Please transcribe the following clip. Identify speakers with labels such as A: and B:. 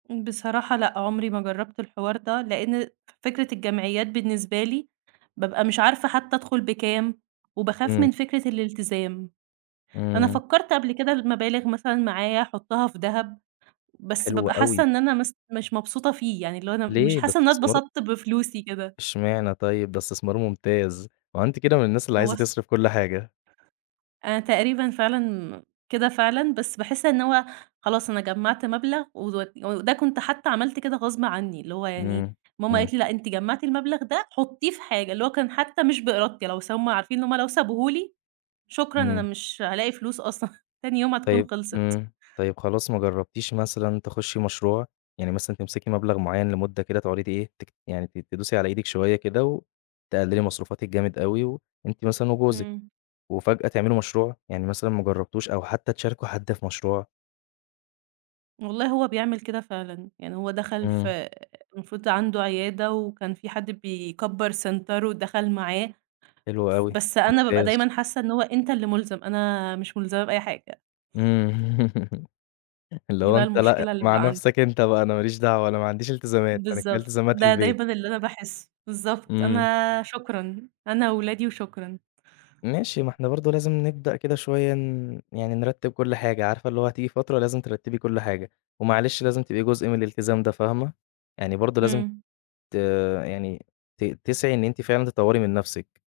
A: بصراحة لأ، عمري ما جرّبت الحوار ده. لأن فكرة الجمعيات بالنسبة لي بابقى مش عارفة حتّى أدخل بكام وباخاف
B: إمم.
A: من فكرة الالتزام. أنا
B: إمم.
A: فكّرت قبل كده المبالغ مثلًا معايا أحطها في دهب، بس
B: حلو
A: بابقى حاسّة
B: أوي.
A: إن أنا مث مش مبسوطة فيه، يعني اللي هو أنا مش
B: ليه؟ ده
A: حاسّة إن أنا
B: استثمار
A: اتبسطت بفلوسي كده.
B: اشمعنى طيب؟ ده إستثمار ممتاز. هو أنتِ كده من الناس اللي
A: هو
B: عايزة
A: الص
B: تصرف كل حاجة.
A: أنا تقريبًا فعلًا كده فعلًا، بس باحس إن هو خلاص أنا جمعت مبلغ و وده كنت حتى عملت كده غصب عني، اللي هو يعني
B: إمم،
A: ماما
B: إمم.
A: قالت لي: "لأ، أنتِ جمّعتِ المبلغ ده، حطيه في حاجة." اللي هو كان حتى مش بإرادتي بس هُم عارفين إن هُم لو سابوه لي، شكرًا أنا
B: إمم.
A: مش هالاقي فلوس أصلًا. تاني يوم هتكون
B: طيب
A: خلصِت.
B: إمم. طيب خلاص، ما جربتيش مثلًا تخشّي مشروع؟ يعني مثلًا تمسكي مبلغ معيّن لمدة كده تقعدي تإيه يعني ت تدوسي على إيدِك شوية كده وتقللي مصروفاتِك جامد أوي و أنتِ مثلًا وجوزِك
A: إمم.
B: وفجأة تعملوا مشروع؟ يعني مثلًا ما جربتوش أو حتى تشاركوا حد في مشروع.
A: والله هو بيعمل كده فعلًا. يعني هو دخل في
B: إمم.
A: آآ، المفروض عنده عيادة وكان في حد بيكبّر سنتر ودخل معاه.
B: حلو
A: ف
B: أوي.
A: بس أنا بابقى
B: ممتاز.
A: دايمًا حاسّة إن هو أنت اللي ملزم، أنا مش ملزمة بأي حاجة.
B: إمم. اللي
A: دي
B: هو
A: بقى
B: أنت لأ
A: المشكلة اللي
B: مع
A: بقى عندي.
B: نفسك أنت بقى، أنا ما ليش دعوة، أنا ما عنديش التزامات. أنا كفاية
A: بالضبط.
B: إلتزامات
A: ده
B: البيت.
A: دايمًا اللي أنا باحسه. بالضبط،
B: إمم.
A: أنا شكرًا أنا واولادي وشكرًا.
B: ماشي، ما إحنا برضو لازم نبدأ كده شوية ن يعني نرتب كل حاجة عارفة، اللي هو هتيجي فترة لازم ترتبي كل حاجة، ومعلش لازم تبقي جزء من الالتزام ده فاهمة؟ يعني برضو لازم
A: إمم.
B: ت يعني ت تسعي إن أنتِ فعلًا تطوري من نفسِك.